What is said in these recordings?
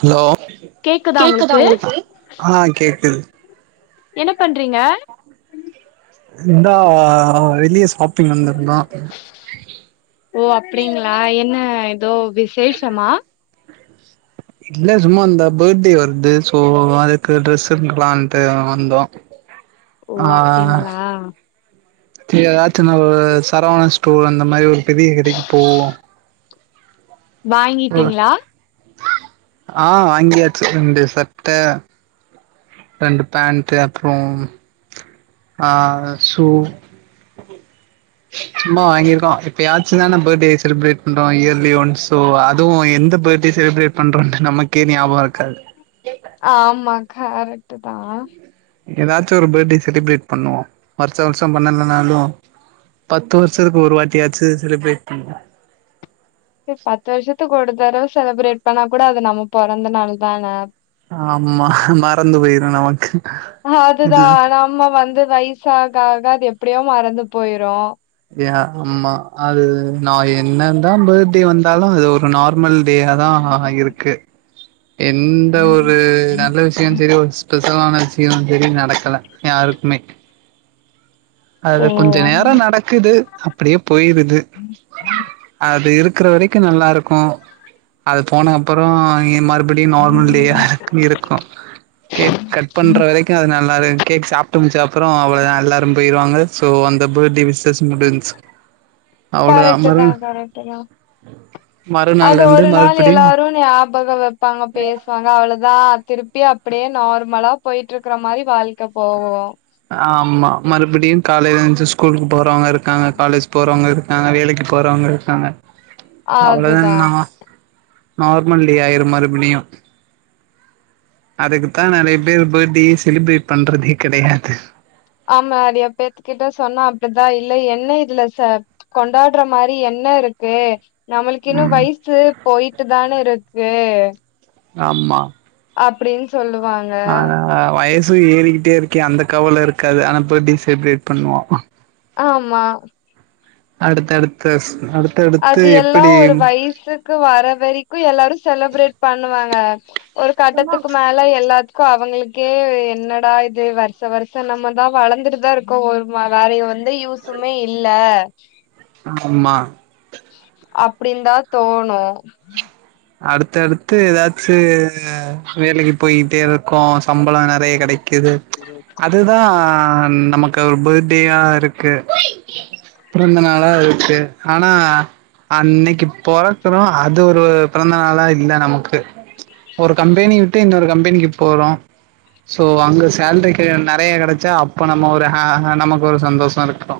hello கேக்குதா உங்களுக்கு ஆ கேக்குது என்ன பண்றீங்க இந்தா வெளிய ஷாப்பிங் வந்திருந்தோ ஓ அப்டிங்களா என்ன ஏதோ விசேஷமா இல்ல சும்மா இந்த பேர்த்டே வருது சோ அதுக்கு ட்ரெஸ் எடுக்கலான்ட்டு வந்தோ [inaudible] ஆ அப்டிங்களா எதாச்சு ஒரு சரவண ஸ்டோர் அந்த மாரி ஒரு பெரிய கடைக்கு போவோ வாங்கிட்டீங்ளா ஆ, வாங்கியாச்சு ரெண்டு சட்ட ரெண்டு பேண்ட் அப்றோ ஆ ஷூ [inaudible] சும்மாவா வாங்கியிருக்கோ எப்பயாச்சுதான பர்த்டே செலிப்ரேட் பண்றோ இயர்லி ஒன் சோ அதுவு எந்த பர்த்டே செலிப்ரட் பண்றோன்ட்டு நமக்கே ஞாபகம் இருக்காது ஆமா கரெக்ட்டு தா ஏதாச்சு ஒரு பர்த்டே செலிப்ரேட் பண்ணுவோ வருஷா வருஷோ பண்ணலனாலு பத்து வருஷத்துக்கு ஒருவாட்டியாச்சு செலிப்ரேட் பண்ணு சேரி பத்து வருஷத்துக்கு ஒரு தடவ செலப்ரேட் பண்ணா கூட அது நம்ம பெறந்த நாள்தான ஆமா மறந்து போயிரு நமக்கு அதுதா இது நம்ம வந்து வயசாகாக அது எப்டியோ மறந்து போயிரு யா, ஆமா அது நா என்னதா பர்த்டே வந்தாலு அது ஒரு நார்மல் டேயாதா இருக்கு எந்த ஒரு நல்ல விஷியோ செரி ஸ்பெ ஷலான விஷ்யோ இதுவரையு நடக்கல யாருக்குமே அது ஓ கொஞ்ச நேரம் நடக்குது அப்டியே போயிருது அது இருக்ற வரைக்கு நல்லா இருக்கு, அது போன அப்பறோ இ மறு படியு நார்மல் டேயா இருக்கு இருக்கு கேக் கட் பண்ற வரைக்கு அது நல்லா இருக்கு கேக் சாப்ட்டு முடிச்ச அப்பறோ அவ்வளதா எல்லாரு போயிருவாங்க சோ அந்த பர்த்டே விஷ்சஸ் முடிஞ்ச்சு கரெக்ட்டுதா கரெக்ட்டுதா அது மறுநாள்ல இருந்து ஒரு நாள் மறுபடியு எல்லாரு ஞா பக வப்பாங்க பேசுவாங்க அவ்ளதா திருப்பி அப்டியே நார்மலா போயிட்டு இருக்ற மாரி வாழ் க்க போவு ஆமா மறுபடியு காலைல எழுந்துச்சு ஸ்கூலுக்கு போறவங்க இருக்காங்க, காலேஜ் போறவங்க இரு க்காங்க, வேலைக்கு போறவங்க இருக்காங்க அவ்வளதா அதுதான் என்னா நார்மல் டே ஆயிரு மறுபிடியு அதுக்குதா நெறைய பேர் பர்த்டேயே செலிப்ரேட் பண்றதே கெடையாது ஆமா நெறையா பேத்துக்கிட்ட சொன்னா அப்டிதா இல்ல என்ன இல்ல சா கொண்டாட்ற மாரி என்ன இருக் க்கு நம்மளுக்கு இன்னு ம் வயிசு போயிட்டுதான இருக்கு ஆமா அப்டின்னு சொல்லுவாங்க ஆ வயசு ஏறிக்கிட்டே இருக்கே அந்த கவல இருக்காது ஆனா பர்த்டே செலிப்ரேட் பண்ணுவோ ஆமா அடுத்தடுத்த சு அடு அது எல்லா ஒரு வயசு க்கு வர வரைக்கு எல்லாரு செலப்ரேட் பண்ணுவாங்க ஒரு கட்டத்துக்கு மேல எல்லா க்கு அவங்களுக்கே என்னடா இது வருஷ வருஷ நம்மதா வளந்துட்டுதா இருக்கோ, ஒரு வேற எந்த யூஸ் சுமே இல்ல ஆமா அப்டின்தா தோணு அடுத்தடுத்து ஏதாச்சு வேலைக்கி போயிகிட்டே இரு க்கோ சம்பளம் நறைய கிடைக்குது அதுதா நமக் க்கு ஒரு பர்த்டேயா இருக்கு பிறந்த நாளா இருக்கு ஆனா அன்னைக்கு பொறக்குறோ அது ஒரு பொறந்த நாள்லா இல்ல நமக்கு ஒரு கம்பெனி விட்டு இன்னொரு கம்பெனிக்கு போறோ சோ அங்க சேல்ரி நறைய கடைச்சா அப்போ அ அ நமக்கு ஒரு சந்தோஷோ இருக்கோ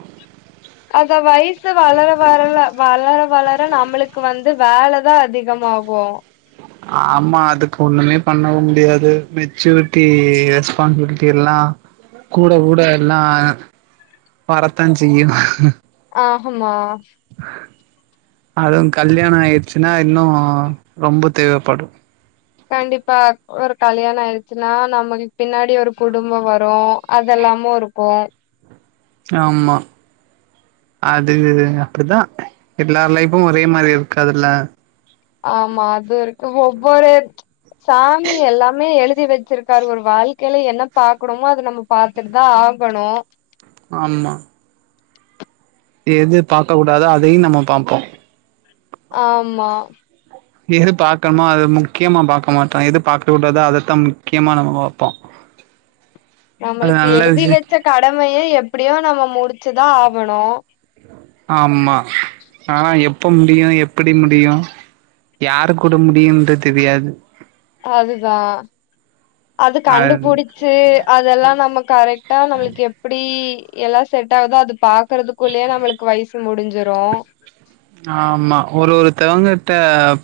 அத வயசு வளர வரல வளர வளர நம்மளுக்கு வந்து வேலதா அதிகமாகு ஆமா அதுக்கு ஒன்னுமே பண்ணவு முடியாது மெச்சூரிட்டி ரெஸ்பான்சிபிலிட்டில்லா கூட கூட எல்லா வரத்தா செய்யு ஆ ஹாம்மா அதுவு கல்யாணோ ஆயிடுச்சுன்னா இன்னு ரொம்ப தேவப்படு கண்டிப்பா ஒரு கல்யாணோ ஆயிடுச்சுன்னா நமக்கு பின்னாடி ஒரு குடும்போ வரு அதெல்லாமு இருக்கு ஆமா அது அப்டிதா எல்லார் லைஃபு ஒரே மாதிரி இருக்குகாதுல ஆமா அது இருக்கு ஒவ்வொரு சாமி எல்லாமே எழுதி வச்ச வச்சிருக்காரு ஒரு வாழ்க்கையில என்ன பாக்கணுமோ அத நம்ம பாத்துட்டுதா ஆகணு ஆமா எது பாக்க கூடாதோ அதையு நம்மோ பாப்போ ஆமா எது பாகக்கணுமோ அது முக்கியமா பாக்க மாட்டோ எது பாக்க கூடாதோ அதத்தா முக்கியமா நம்ம பாப்போ அது நம்மளுக்கு நல்ல எழுதி விஷய வச்ச கடமைய எப்படியு நம்ம முடிச்சுதா ஆகணு ஆமா ஆனா எப்ப முடியு எப்படி முடியு யாரு கூட முடியுன்றது தெரியாது அதுதா அது கண்டுபுடிச்சி அதெல்லா நம்ம கரெக்டா நம்மளுக்கு எப் எப்புடி எல்லா செட் ஆகுதோ அது பாக்குறதுக்குள்ளயே நம்மளுக்கு வயசு முடிஞ்சிரு ஆமா ஒரு ஒரு தவங்கிட்ட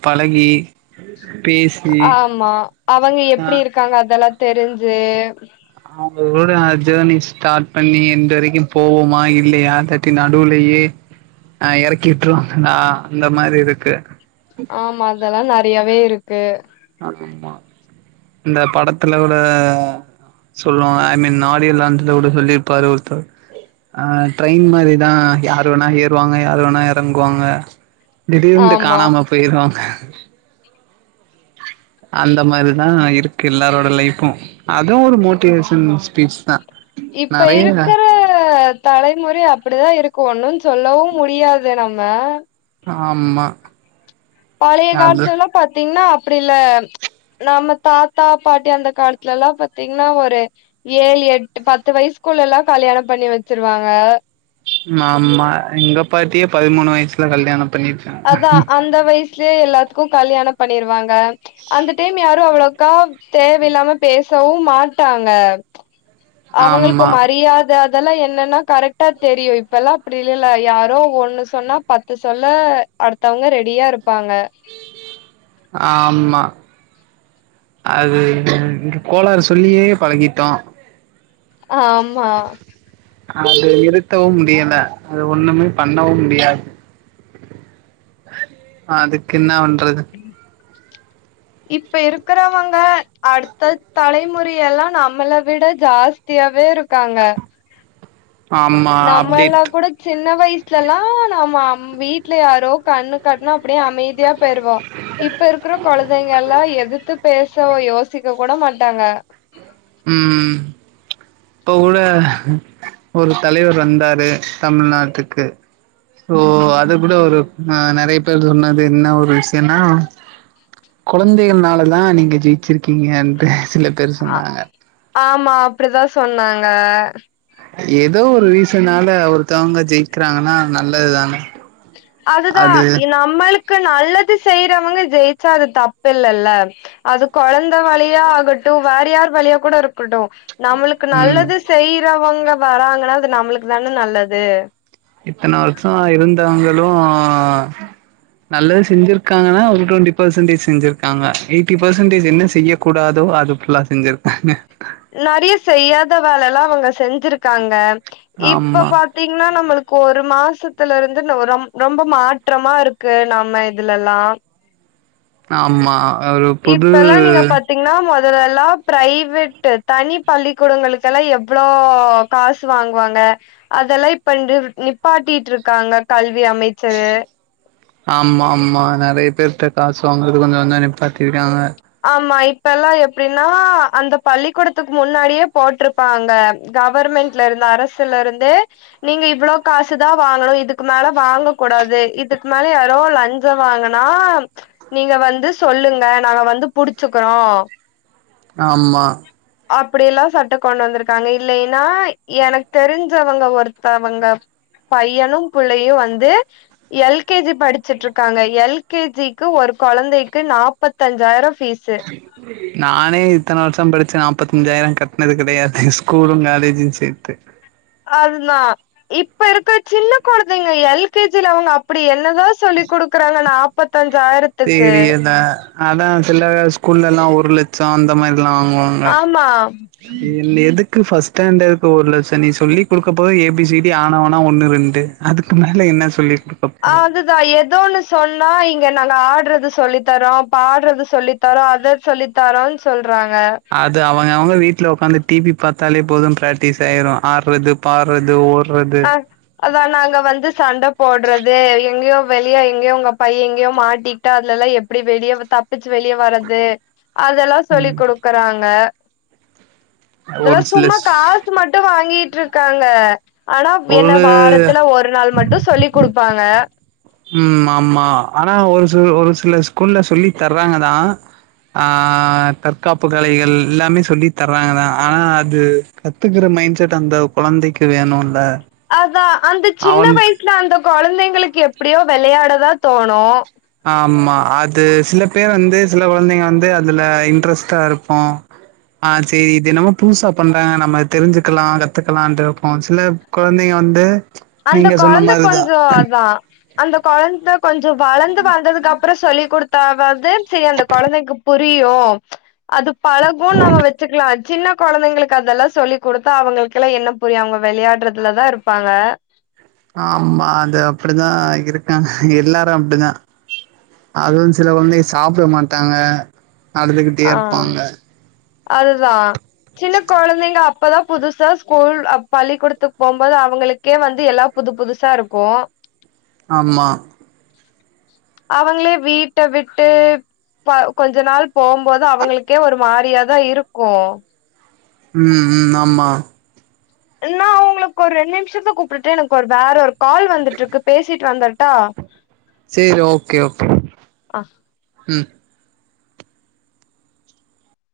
பழகி பி ஆமா அவங்க எப்டி இருக்காங்க அதெல்லா தெரிஞ்சி அவங்களோட ஜேர்னி ஸ்டார்ட் பண்ணி எண்டு வரைக்கு போவோமா இல்லையா அத இப்டி நடுவுலேயே அ எறக்கிவிட்றுவாங்ளா அந்த மாரி இருக்கு ஆமா அதெல்லா நறையாவே இருக்கு ஆமா இந்த படத்துல கூட சொல்லுவாங்க ஐ மீன் ஆடியோ லாஞ்ச்ல கூட சொல்லி இருப்பாரு ஒருத்தர் அ ட்ரெயின் மாரிதா யாரு வேணா ஏறுவாங்க யாரு வேணா எறங்குவாங்க திடீர்ன்டு ஆமா காணாம போயிருவாங்க அந்த மாரிதா இருக்கு எல்லாரோட லைஃப்பு அதுவு ஒரு மோட்டிவேஷன் ஸ்பீச் தா இப்ப நெறைய இருக்கற தலைமுறை அப்படிதா இருக்கு ஒன்னு சொல்லவு முடியாது நம்ம அமா பழைய காலத்துலல்லா பாத்தீங்கன்னா அப்டி இல்ல நம்ம தாத்தா பாட்டி அந்த காலத்துல எல்லா பாத்தீங்கன்னா ஒரு ஏழு எட்டு பத்து வயசுக்குள்ள எல்லா கல்யாணோ பண்ணி வெச்சிருவாங்க ஆமா எங்க பாட்டியே பதிமூணு வயசுல கல்யாணம் பண்ணிட்டாங்க அதா அந்த வயசு சுலேயே எல்லாத்துக்கு கல்யாணோ பண்ணிருவாங்க அந்த டைம் யாரு அவ்ளோக்கா தேவயில்லாம பேசவு மாட்டாங்க அவங்களுக்கு ஆமா மரியாத அதெல்லா என்னன்னா கரெக்டா தெரியு இப்பல்லா அப்படி இல்லல யாரோ ஒண்ணு சொன்னா பத்து சொல்ல அடுத்தவுங்க ரெடியா இருப்பாங்க ஆமா அது கோளாறு சொல்லியே பழகிட்டோ ஆமா அது நிறுத்தவு முடியல அது ஒண்ணுமே பண்ணவு முடியாது அதுக்கின்னா பண்றது உ இப்ப இருக்கிறவங்க அடுத்த தலைமுறை எல்லா நம்மள விட ஜாஸ் த்தியாவே இருக்காங்க ஆமா நம்ம எல்லா அப்டேட் கூட சின்ன வயசுலலா நாம அம் வீட்ல யாரோ கண்ணு காட்னா அப்படியே அமைதியா போயிருவோ இப்ப இருக்கிற கொழந்தைங்க எல்லா எதிர்த்து பேச யோசிக்க கூட மாட்டாங்க ம் இப்போ கூட ஒரு தலைவர் வந்தாரு தமிழ்நாட்டுக்கு ஓ அது கூட ஒரு அ நெறைய பேர் சொன்னது என்ன ஒரு விஷியன்னா கொழந்தைகள்னாலதா நீங்க ஜெயிச்சிருக்கீங்கன்டு சில பேரு அ சொன்னாங்க ஆமா அப்டிதா சொன்னாங்க எதோ ஒரு ரீசன்னால ஒருத்தவங்க ஜெயிக்கிறாங்கன்னா நல்லதுதானே அதுதா இ நம்மளுக் க்கு நல்லது செய்றவங்க ஜெயிச்சா அது தப்பில்லல்ல அது கொழந்த வழியா ஆகட்டு வேற யார் வழியா கூட இருக்கட்டு நம்மளுக்கு ம் நல்லது செய்யறவங்க வராங்கனா அது நம்மளுக்கு தான நல்லது இத்தன வர்ஷோ இருந்தவங்களு நல்லது செஞ்சிருக்காங்கன்னா ஒரு டொண்டி பேசன்டேஜ் செஞ்சிருக்காங்க எயிட்டி பேசன்டேஜ் என்ன செய்ய கூடாதோ அது ஃபுல்லா செஞ்சிருக்காங்க நெறிய செய்யாத வேலல்லா அவுங்க செஞ்சிருக்காங்க இப்ப பா ஆமா பாத்தீங்ன்னா நம்மளுக்கு ஒரு மாசத்துல இருந்து ந ஒரு ரொ ரொம்ப மாற்றமா இருக்கு நாம இதுலெல்லா ஆமா அ ஒரு புது பாத்தீங்ன்னா மொதல எல்லா ப்ரைவேட்டு தனி பள்ளிக்கூடங்களுக்கெல்லா எவ்வளோ காசு வாங்குவாங்க அதெல்லா இப்ப நிப்பாட்டிட்ருக்காங்க கல்வி அமை ச்சரு ஆமா ஆமா நெறைய பேர்ட காசு வாங்கறத கொஞ்சொ கொஞ்சொ நிப்பாட்டிருக்காங்க ஆமா இப்பெல்லா எப்டினா அந்த பள்ளிக்கூடத்துக் முன்னாடியே போட்ருப் பாங்க கவர்மெண்ட்ல இருந்த அரசுல இருந்தே நீங்க இவ்வளோ காசு தா வாங்கணு இதுக்கு மேல வாங்க கூடாது இதுக்கு மேல யாரோ லஞ் ச வாங்கனா நீங்க வந்து சொல்லுங்க நாங்க வந்து புடிச்சுக்கறோ ஆமா அப்டி எல்லா சட்டோ கொண்டு வந்திருக்காங்க இல்லையினா எனக் தெரிஞ்சவங்க ஒருத்தவங்க பையனு புள்ளையு வந்து எல்கேஜி படிச்சுட்ருக்காங்க எல்கேஜிக்கு ஒரு கொழந்தைக்கு நாப்பத்தஞ்சாயிர ஃபீஸு உம் நானே இத்தன வருஷம் படிச்ச நாப்பத்தஞ்சாயிர கட்னது கெடையாது ஸ்கூலு காலேஜு சேத்து அதுனா இப்ப இருக்கற சின்ன கொழந்தைங்க எல்ஸகே ஜில அவங்க அப்புடி என்னதா சொல்லி குடுக்கறாங்க நா ப்பத்தஞ்சாயிரோ தெரியதா அதா செல்ல ஸ்கூல்லல்லா ஒரு லட்சோ அந்த மாரில்லா வாங்குவோ [unintelligible] ஆமா ன் எதுக் இங்கு ஃபஸ்ட் ஸ்டாண்டர்ட்க்குள்ள ச நீ சொல்லி குடுக்க போறது ஏபிசிடி ஆன ஓனா ஒன்னு ரெண்டு அதுக்கு மேல என்ன சொல்லி குடு அதுதா ஏதோன்னு சொன்னா இங்க நாங்க ஆடுறது சொல்லி தரோ பாடுறது சொல்லி தரோ அதோ சொல்லி தரோ சொல்றாங்க அது அவங்கவங்க வீட்ல உக்காந்து டிவி பாத்தாலே போது பிராக்டிஸாயிரு ஆடுறது பாடுறது ஓட் ஆ அதா நாங்க வந்து சண்ட போடறது எங்கேயோ வெளியா எங்கேயோ உங்க பையே எங்கேயோ மாட்டி கிட்டா அதுலல்லா எப்பிடி வெளியே தப்பிச்சு வெளியே வர்றது அதெல்லா சொல்லி ம் குடுக்குறாங்க இதெல்லா ஒரு சில சும்மா காசு மட்டு வாங்கிட்டுருக்காங்க ஆனா என்ன ஒரு வாரத்துல ஒரு நாள் மட்டு சொல்லி குடுப்பாங்க ம் ஆமா ஆனா ஒரு சில ஒரு சில ஸ்கூல்ல சொல்லி தர்றாங்கதா ஆ தற்காப்பு கலைகள் எல்லாமே சொல்லி தர்றாங்கதா ஆனா அது கத்துக்குற மைண்ட்செட் அந்த கொழந்தைக்கி வேணுல்ல அதா அந்த சின்ன அவன் வயசுல அந்த கொழந்தைங்களுக்கு எப்பிடியோ வெளையாடதா தோணு ஆமா அது சில பேர் வந்து சில கொழந்தைங்க வந்து அதுல இன்ட்ரெஸ்டாருக்கு ஆ செரி இது என்னமோ புதுசா பண்றாங்க நம்ம தெரி்சுக்கலா கத்துக்கலா இருப்போ சில கொழந்தைங்க வந்து அந்த நீங்க சொன்ன கொழந்த மாரிதா கொஞ்சோ அதா அந்த கொழந்த கொஞ்சோ வளந்து வளந்ததுக்கு அப் புறோ சொல்லி் குடுத்தாவது செரி அந்த கொழந்தைக்கு புரியு அது பழகுன் நாம வெச்சுக்கலா சின்ன கொழந்தைங்களுக்கு அதெல்லா சொல்லி் குடுத்தா அவங்களுக்கெல்லா என்ன புரியு அவங்க வெளையாடுறதுலதா இருப்பாங்க ஆமா அது அப்படிதா இருக்காங்க எல்லாரு அப்படிதா அதுவு சில கொழந்தைங்க சாப்ட மாட்டாங்க அழுதுகிட்டே ஆ இருப்பாங்க அதுதா சின்ன கொழந்தைங்க அப்பதா புதுசா ஸ்கூல் ஆ பள்ளிக்கூடத்துக்கு போம்போது அவங்களுக்கே வந்து எல்லா புது புதுசாருக்கு [inaudible] ஆமா அவங்களே வீட்ட விட்டு ப கொஞ்ச நாள் போகும்போது அவங்களுக்கே ஒரு மாரியாதா இருக்கு ம் ம் ஆமா என்னா அவுங்களுக்கு ஒரு ரெண்டு நிமிஷத்துல கூப்ட்டுட்டு எனக்கு ஒரு வேற ஒரு கால் வந்துட்டுருக்கு பேசிட்டு வந்தர்ட்டா சேரி ஓகே ஓகே ஆ ம்